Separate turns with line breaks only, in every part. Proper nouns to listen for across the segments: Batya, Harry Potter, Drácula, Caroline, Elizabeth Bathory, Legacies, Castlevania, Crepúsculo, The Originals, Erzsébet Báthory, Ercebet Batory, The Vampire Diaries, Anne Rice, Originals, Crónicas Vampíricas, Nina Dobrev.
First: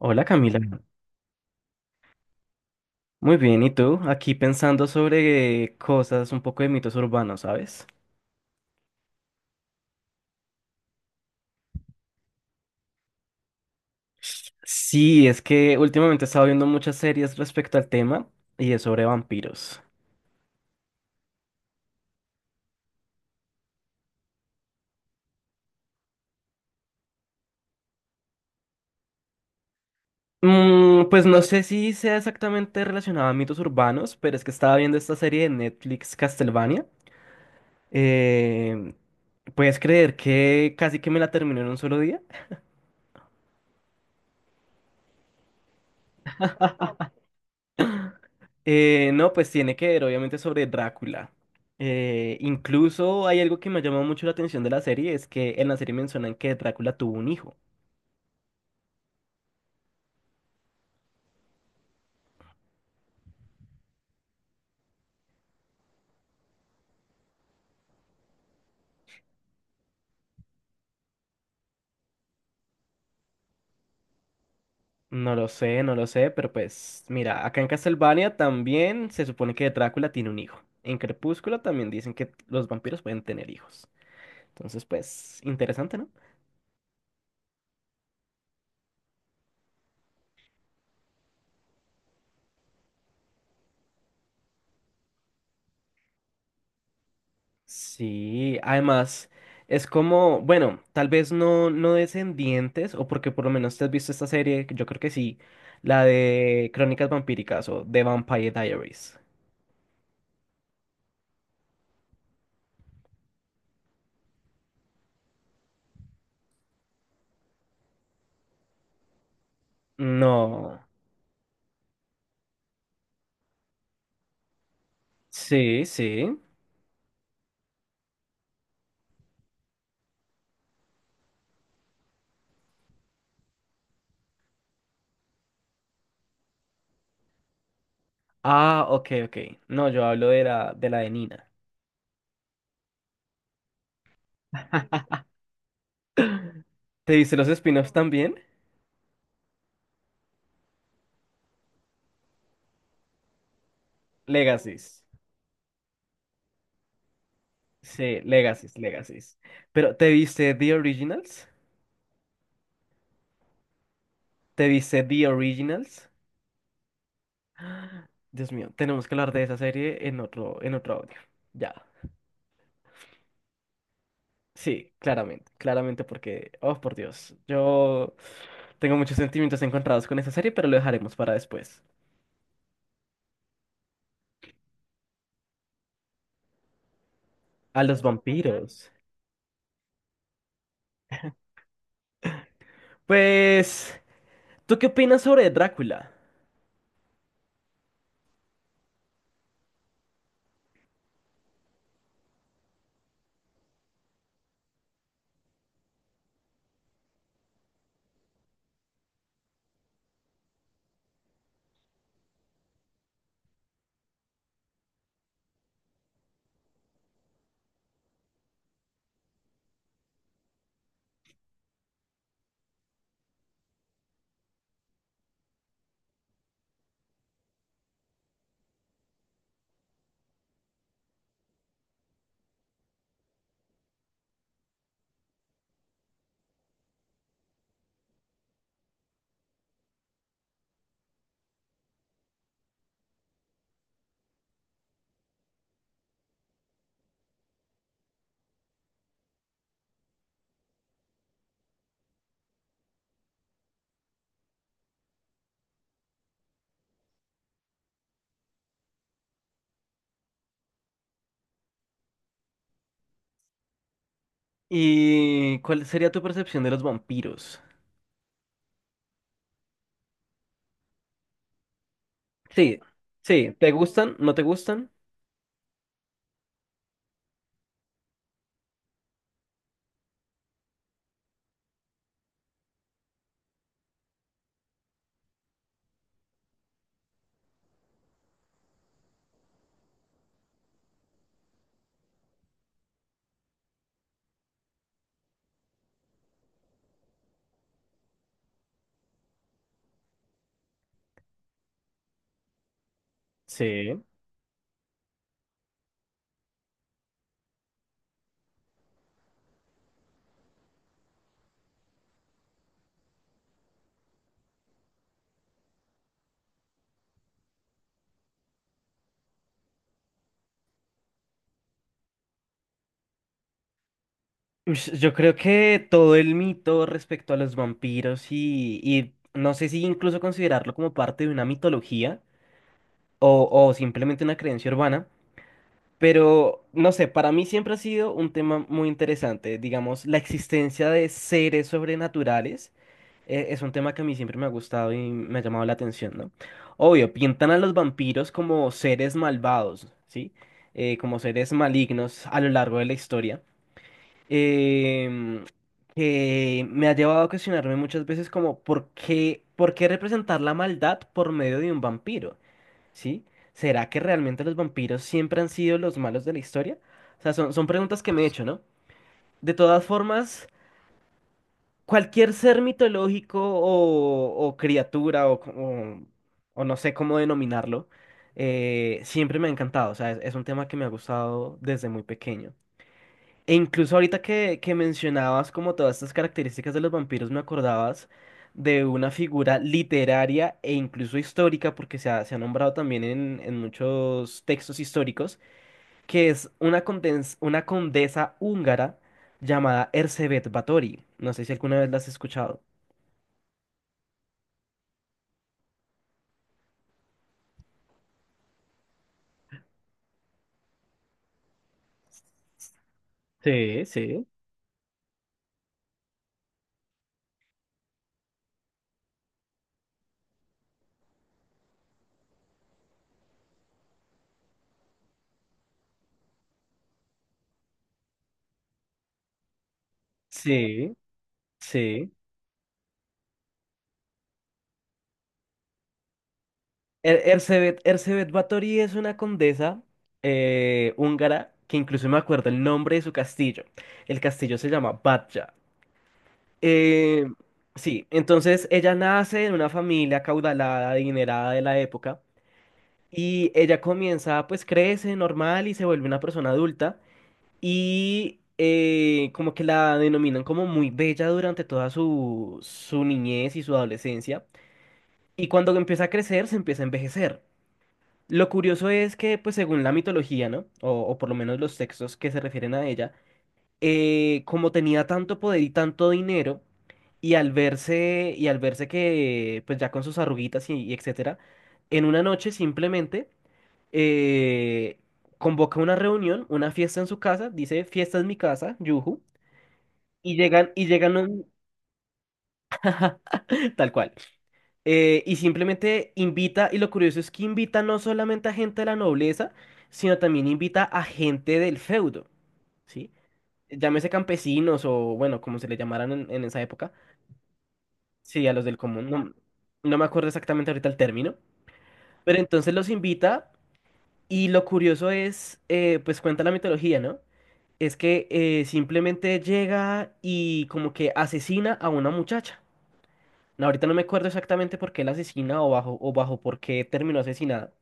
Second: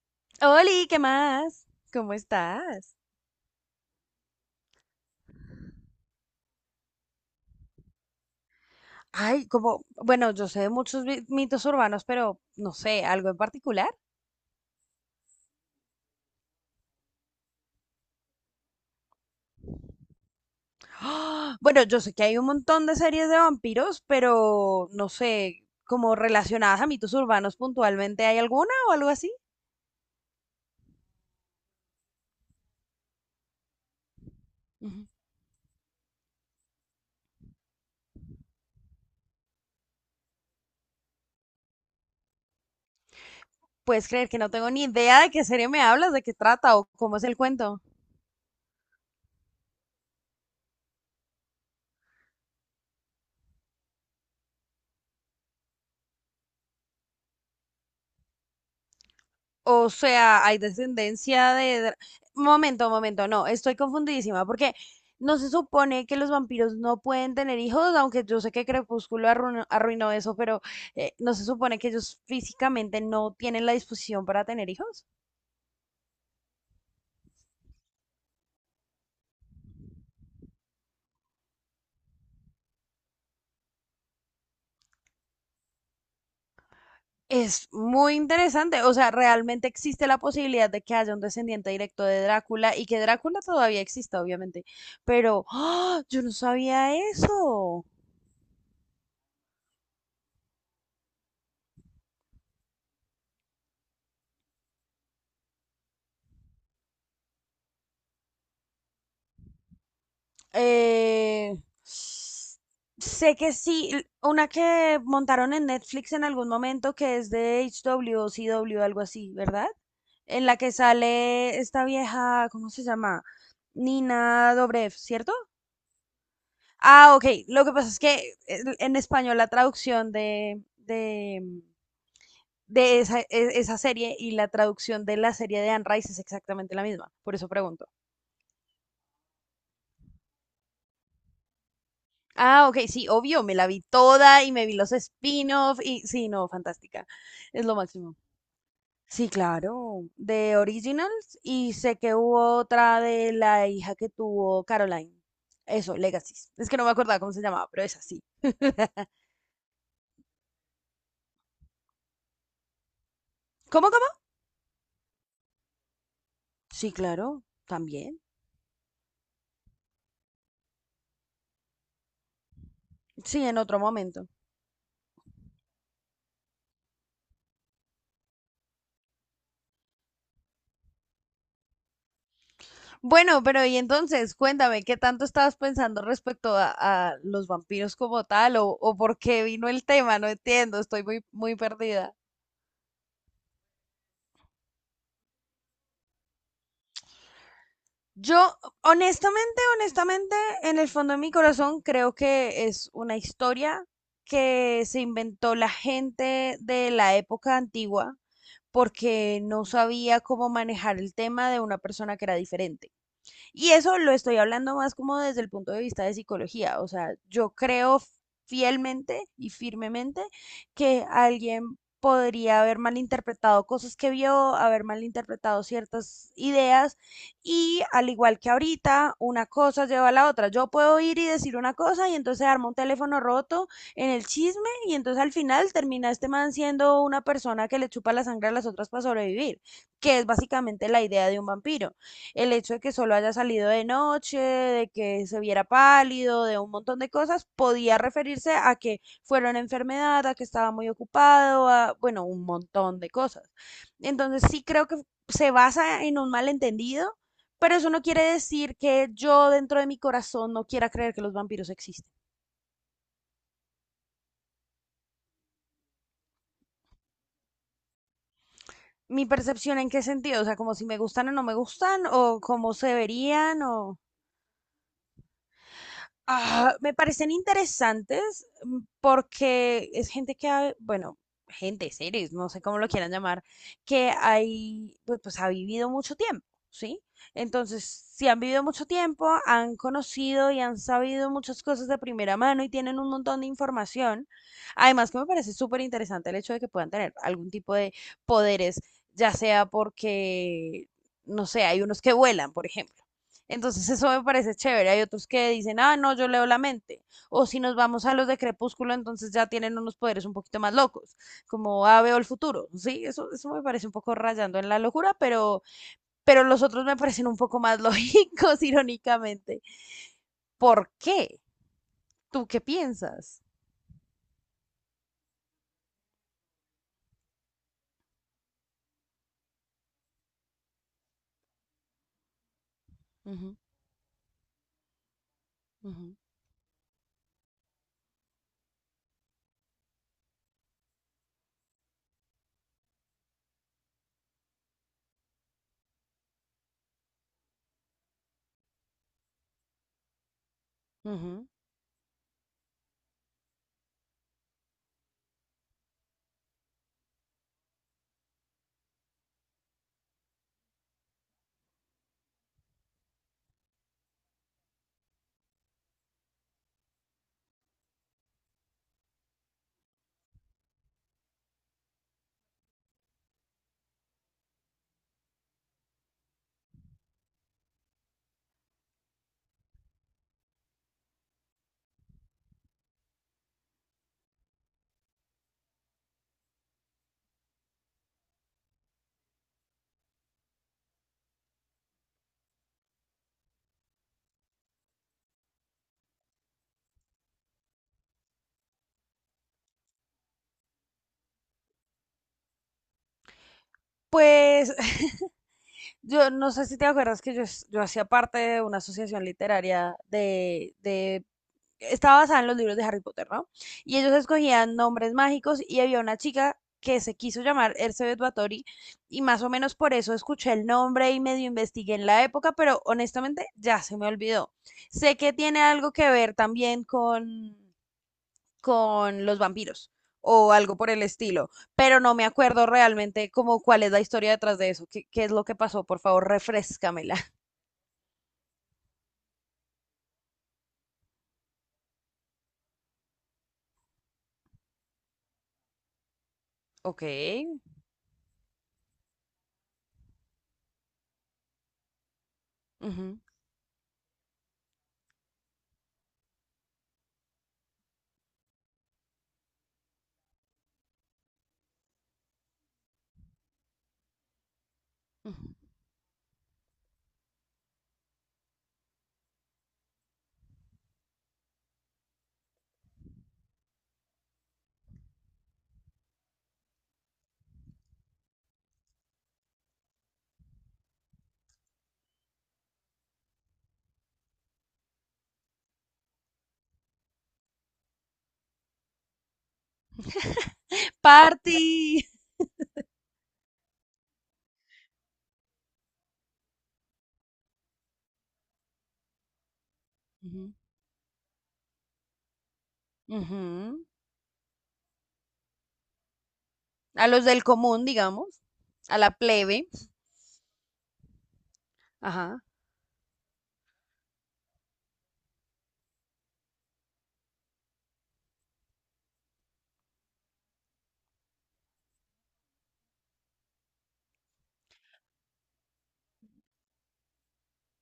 Hola Camila,
Oli, ¿qué más? ¿Cómo estás?
muy bien, ¿y tú? Aquí pensando sobre cosas, un poco de mitos urbanos, ¿sabes?
Ay, como, bueno, yo sé de muchos mitos urbanos, pero no sé, algo en particular.
Sí, es que últimamente he estado viendo muchas series respecto al tema y es sobre vampiros.
¡Ah! Bueno, yo sé que hay un montón de series de vampiros, pero no sé, como relacionadas a mitos urbanos puntualmente, ¿hay alguna o algo así?
Mm, pues no sé si sea exactamente relacionado a mitos urbanos, pero es que estaba viendo
Ujú.
esta serie de Netflix Castlevania. Eh, ¿Puedes creer que casi que me la terminé en un solo día?
¿Puedes creer que no tengo ni idea de qué serie me hablas, de qué trata o cómo es el cuento?
No, pues tiene que ver obviamente sobre Drácula. Incluso hay algo que me llamó mucho la atención de la serie, es que en la serie mencionan que Drácula tuvo un hijo.
O sea, hay descendencia de... dra- Momento, momento, no, estoy confundidísima porque no se supone que los vampiros no pueden tener hijos, aunque yo sé que Crepúsculo arruinó eso, pero no se supone que ellos físicamente no tienen la disposición para tener hijos.
No lo sé, no lo sé, pero pues mira, acá en Castlevania también se supone que Drácula tiene un hijo. En Crepúsculo también dicen que los vampiros pueden tener hijos. Entonces, pues, interesante, ¿no?
Es muy interesante, o sea, realmente existe la posibilidad de que haya un descendiente directo de Drácula y que Drácula todavía exista, obviamente, pero ¡ah! Yo no sabía eso.
Sí, además es como, bueno, tal vez no, no descendientes, o porque por lo menos te has visto esta serie, que yo creo que sí, la de Crónicas Vampíricas o The Vampire Diaries.
Eh, Sé que sí, una que montaron en Netflix en algún momento que es de HW o CW, algo así, ¿verdad? En la que
No,
sale esta vieja, ¿cómo se llama? Nina Dobrev, ¿cierto?
sí, sí.
Ah, ok. Lo que pasa es que en español la traducción de esa, esa serie y la traducción de la serie de Anne Rice es exactamente la misma, por eso pregunto.
Ah, ok, ok. No, yo hablo de la de la de Nina.
Ah, ok, sí, obvio, me la vi toda y me vi los spin-off y sí, no, fantástica,
¿Te viste los
es lo
spin-offs
máximo.
también?
Sí, claro, de Originals y sé que hubo otra de la hija que tuvo
Legacies.
Caroline. Eso, Legacies. Es que no me acordaba cómo se llamaba, pero es
Sí,
así.
Legacies, Legacies. Pero ¿te viste The Originals?
¿Cómo, cómo?
¿Te viste The Originals?
Sí, claro, también.
Dios mío, tenemos que hablar de esa serie en otro audio. Ya.
Sí, en otro momento.
Sí, claramente, claramente porque, oh por Dios, yo tengo muchos sentimientos encontrados con esa serie, pero lo dejaremos para después.
Bueno, pero y entonces, cuéntame, ¿qué tanto estabas pensando respecto a los
A
vampiros
los
como tal
vampiros.
o por qué vino el tema? No entiendo, estoy muy, muy perdida.
Pues, ¿tú qué opinas sobre Drácula?
Yo, honestamente, honestamente, en el fondo de mi corazón creo que es una historia que se inventó la gente de la época antigua porque no sabía cómo manejar el tema de una persona que era diferente. Y eso lo estoy hablando más como desde el punto de vista de psicología. O sea, yo creo fielmente y firmemente que alguien podría haber malinterpretado cosas que vio, haber malinterpretado ciertas ideas y al igual que ahorita, una cosa lleva a la otra. Yo puedo ir y decir una cosa y entonces armo un teléfono roto en el chisme y entonces al final termina este man siendo una persona que le chupa la sangre a las otras para sobrevivir, que es básicamente la idea de un vampiro, el hecho de que solo haya salido de noche, de que se viera pálido, de un montón de cosas, podía referirse a que fuera una enfermedad, a que estaba muy ocupado, a, bueno, un montón de cosas. Entonces sí creo que se basa en un malentendido, pero eso no quiere decir que yo dentro de mi corazón no quiera creer que los vampiros existen.
¿Y cuál sería tu percepción de los vampiros?
Mi percepción en qué sentido, o sea, como si me gustan o no me gustan, o cómo
Sí,
se
sí,
verían,
¿te
o...
gustan? ¿No te gustan?
Ah, me parecen interesantes porque es gente que, bueno, gente, seres, no sé cómo lo quieran llamar, que hay, pues, ha vivido mucho tiempo, ¿sí? Entonces, si han vivido mucho tiempo, han conocido y han sabido muchas cosas de primera mano y tienen un montón de información. Además, que me parece súper interesante el hecho de que puedan tener algún tipo de poderes, ya sea porque, no sé, hay unos que vuelan, por ejemplo. Entonces
Sí.
eso me parece chévere. Hay otros que dicen, ah, no, yo leo la mente. O si nos vamos a los de Crepúsculo, entonces ya tienen unos poderes un poquito más locos, como, ah, veo el futuro. Sí, eso me parece un poco rayando en la locura, pero los otros me parecen un poco más lógicos, irónicamente. ¿Por qué? ¿Tú qué piensas?
Ush, yo creo que todo el mito respecto a los vampiros y no sé si incluso considerarlo como parte de una mitología
Ujú,
o simplemente una creencia urbana.
ujú,
Pero, no sé, para mí siempre ha sido un tema muy interesante. Digamos, la existencia de seres sobrenaturales es un tema que a mí siempre me ha gustado y me ha llamado la atención, ¿no? Obvio, pintan a los vampiros como seres malvados, ¿sí? Como
ujú.
seres malignos a lo largo de la historia. Em, que me ha llevado a cuestionarme muchas veces como, por qué representar la maldad por medio de un vampiro? ¿Sí? ¿Será que realmente los vampiros siempre han sido los malos de la historia? O sea, son preguntas que me he hecho, ¿no? De todas formas, cualquier ser mitológico o criatura o o no sé cómo denominarlo, siempre me ha encantado. O sea, es un tema que me ha gustado desde muy pequeño. E incluso ahorita que mencionabas como todas estas características de los vampiros, me acordabas de una figura literaria e incluso histórica, porque se ha nombrado también en muchos textos históricos, que es una una condesa húngara llamada Erzsébet Báthory. No sé si alguna vez la has escuchado.
Pues yo no sé si te acuerdas que yo hacía parte de una asociación literaria de estaba basada en los libros de Harry Potter, ¿no?
Sí,
Y ellos
sí.
escogían nombres mágicos y había una chica que se quiso llamar Elizabeth Bathory y más o menos por eso escuché el nombre y medio investigué en la época, pero honestamente ya se me olvidó. Sé que tiene algo que ver también con los vampiros o algo por
Sí,
el estilo, pero
sí.
no me acuerdo realmente como cuál es la historia detrás de eso, qué es lo que pasó, por favor, refrescámela.
Erzsébet, Erzsébet Báthory es una condesa húngara que incluso me acuerdo el nombre de su castillo. El castillo se llama Batya.
Ok.
Eh, sí, entonces ella nace en una familia acaudalada, adinerada de la época
Ujú,
y ella comienza, pues crece normal y se vuelve una persona adulta y como que la denominan como muy bella durante toda su, su niñez y su adolescencia
ujú.
y cuando empieza a crecer se empieza a envejecer. Lo curioso es que, pues según la mitología, ¿no? O por lo menos los textos que se refieren a ella, como tenía tanto poder y tanto dinero, y al verse que, pues ya con sus arruguitas y etcétera, en una noche simplemente eh, convoca una reunión, una fiesta en su casa, dice, fiesta en mi casa, yujú, y llegan, y llegan un-
Party.
tal cual. Y simplemente invita, y lo curioso es que invita no solamente a gente de la nobleza, sino también
Ujú,
invita a gente del feudo, ¿sí?
ujú.
Llámese campesinos o, bueno, como se le llamaran en esa época,
A los del común, digamos,
sí, a los del
a
común,
la
no,
plebe.
no me acuerdo exactamente ahorita el término, pero
Ajá.
entonces los invita y lo curioso es, pues cuenta la mitología, ¿no? Es que simplemente llega y como que asesina a una muchacha. No, ahorita no me acuerdo exactamente por qué la asesina o bajo por qué terminó asesinada.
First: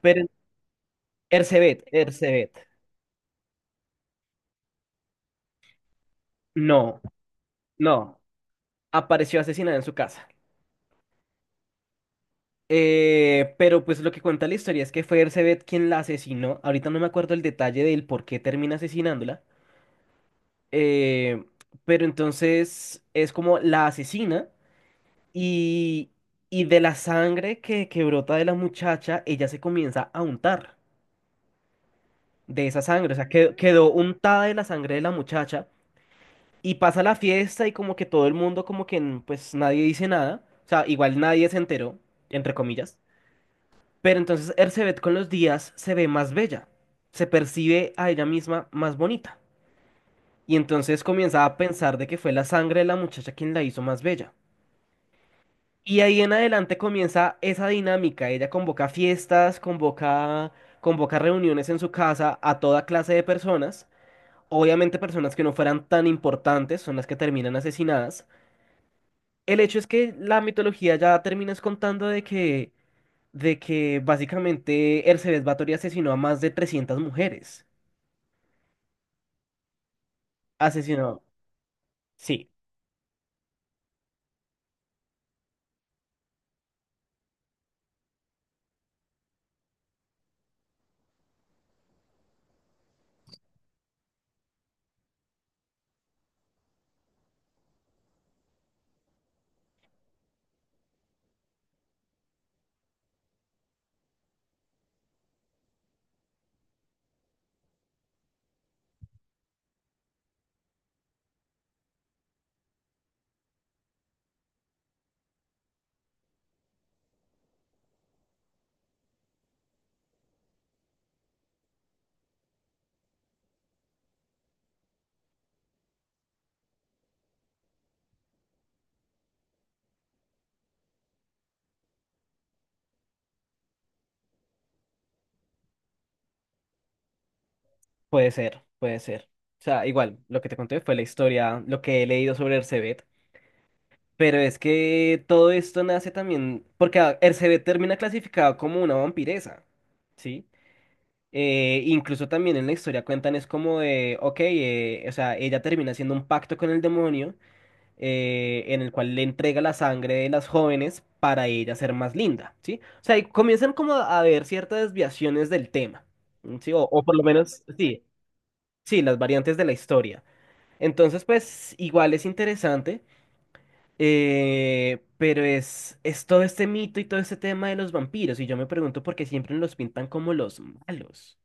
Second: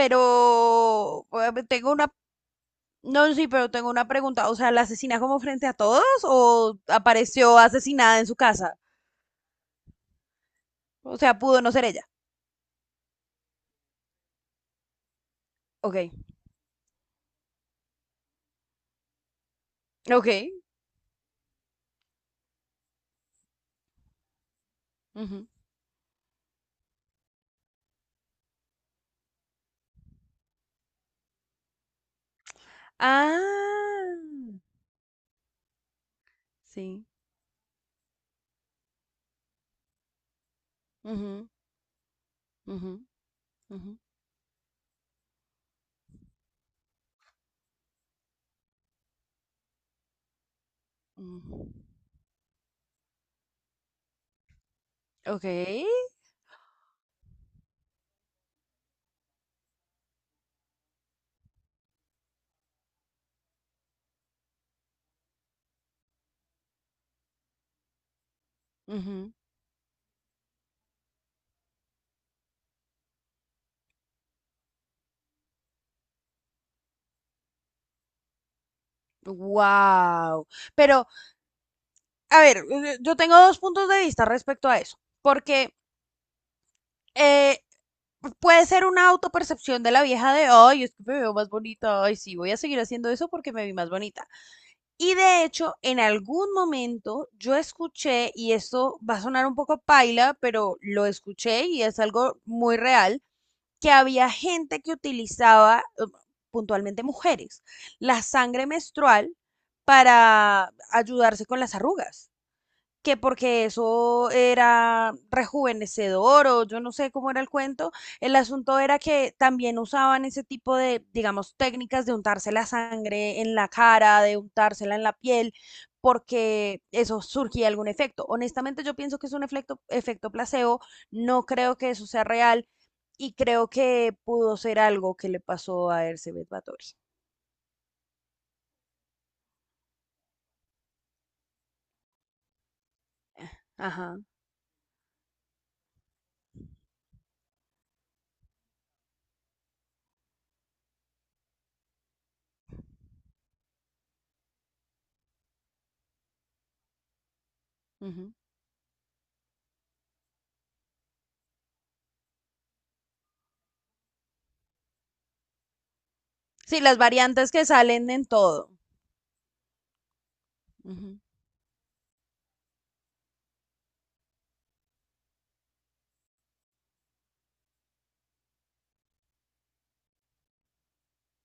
Pero Ercebet.
no, sí, pero tengo una pregunta. O sea, ¿la asesina como frente a todos o
No,
apareció asesinada
no,
en su casa?
apareció asesinada en su casa.
O sea, pudo no ser ella.
Pero pues lo que cuenta la historia es que fue Ercebet quien
Ok,
la asesinó. Ahorita no me acuerdo el detalle del por qué termina asesinándola.
ok.
Eh, pero entonces es como la asesina
Ujú.
y, y de la sangre que brota de la muchacha, ella se comienza a untar de esa sangre. O sea, quedó
Ah,
untada de la sangre de la muchacha. Y pasa
sí.
la fiesta y como que todo el mundo, pues nadie dice nada. O sea, igual nadie
Ujú,
se enteró, entre
ujú,
comillas.
ujú,
Pero entonces Ercebet con los días se ve más bella. Se percibe a ella misma más bonita. Y entonces comienza a
ujú.
pensar de que fue la sangre de la muchacha quien la hizo más bella.
Ok.
Y ahí en adelante comienza esa dinámica. Ella convoca fiestas, convoca reuniones en su casa a toda clase de personas. Obviamente personas que no fueran tan importantes son las que terminan asesinadas. El hecho es que la mitología ya terminas contando de que básicamente Ercebet Báthory asesinó a más de 300 mujeres.
Wow. Pero,
Asesinó.
a
Sí,
ver, yo tengo dos puntos de vista respecto a eso. Porque eh, puede ser una autopercepción de la vieja de, ay, es que me veo más bonita, ay, sí, voy a seguir haciendo eso porque me vi más bonita. Y de hecho, en algún momento yo escuché, y esto va a sonar un poco paila, pero lo escuché y es algo muy real, que había gente que utilizaba, puntualmente mujeres, la sangre menstrual para ayudarse con las arrugas, que porque eso era rejuvenecedor o yo no sé cómo era el cuento, el asunto era que también usaban ese tipo de, digamos, técnicas de untarse la sangre en la cara, de untársela en la piel, porque eso surgía algún efecto. Honestamente yo pienso que es un efecto placebo, no creo que eso sea real y creo que pudo ser algo que le pasó a Ercebet Batory.
puede ser, puede ser. O sea, igual, lo que te conté fue la historia, lo que he leído sobre Ercebet.
Ajá.
Pero es que todo esto nace también, porque Ercebet termina clasificado como una vampiresa, ¿sí? Incluso también en la historia cuentan es como de, ok, o sea, ella termina haciendo un pacto con el demonio
Ujú.
en el cual le entrega la sangre de las jóvenes para ella ser más linda, ¿sí? O sea, y comienzan como a haber ciertas desviaciones del tema, ¿sí?
Sí, las
O por lo
variantes
menos,
que
sí,
salen en todo.
sí, las variantes de la historia.
Ujú.
Entonces, pues, igual es interesante, pero es todo este mito y todo este tema de los vampiros, y yo me pregunto por qué siempre los pintan como los malos.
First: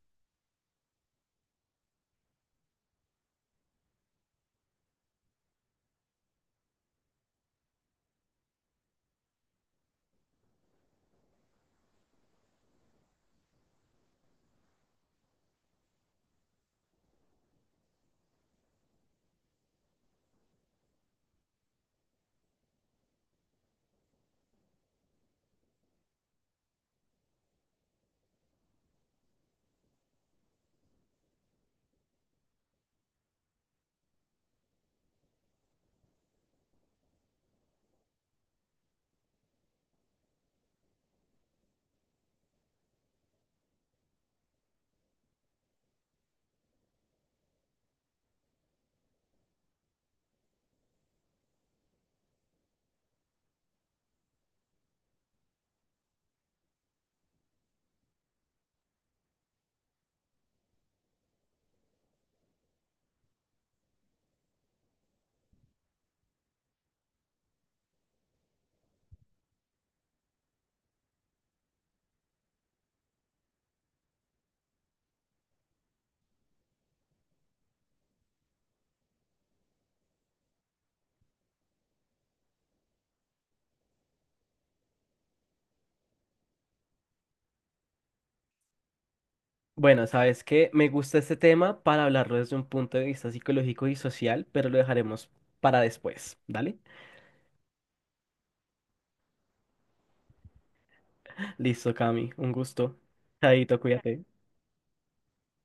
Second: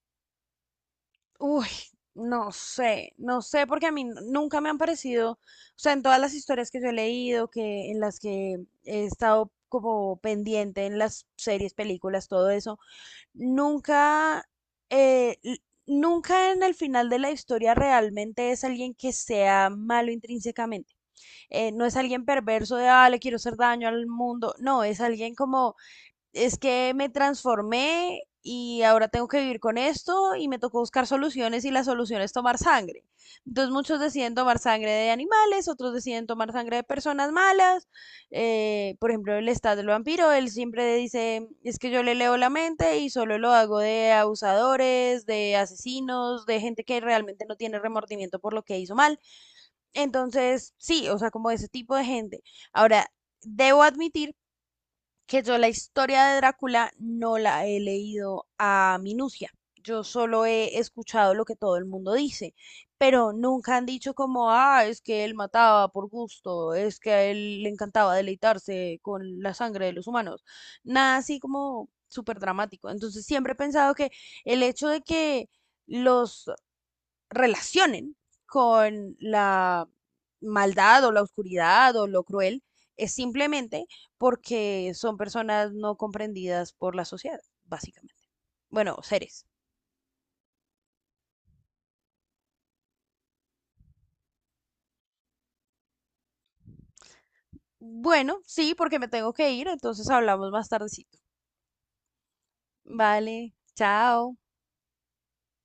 Uy, no sé, no sé, porque a mí nunca me han parecido, o sea, en todas las historias que yo he leído, que en las que he estado como pendiente en las series, películas, todo eso, nunca, eh, l- nunca en el final de la historia realmente es alguien que sea malo intrínsecamente. No es alguien perverso de, ah, le quiero hacer daño al mundo, no, es alguien como es que me transformé y ahora tengo que vivir con esto y me tocó buscar soluciones y la solución es tomar sangre. Entonces muchos deciden tomar sangre de animales, otros deciden tomar sangre de personas malas. Por ejemplo, el estado del vampiro, él siempre dice, es que yo le leo la mente y solo lo hago de abusadores, de asesinos, de gente que realmente no tiene remordimiento por lo que hizo mal. Entonces, sí, o sea, como ese tipo de gente. Ahora, debo admitir que yo la historia de Drácula no la he leído a minucia. Yo solo he escuchado lo que todo el mundo dice, pero nunca han dicho como, ah, es que él mataba por gusto, es que a él le encantaba deleitarse con la sangre de los humanos. Nada así como súper dramático. Entonces siempre he pensado que el hecho de que los relacionen con la maldad o la oscuridad o lo cruel, es simplemente porque son personas no comprendidas por la sociedad, básicamente. Bueno, seres.
Bueno, sabes que me gusta este tema para hablarlo desde un punto de vista psicológico y social, pero lo dejaremos para después, ¿dale?
Bueno, sí, porque me tengo que ir, entonces hablamos más tardecito.
Listo, Cami, un gusto.
Vale,
Chaito, cuídate.
chao.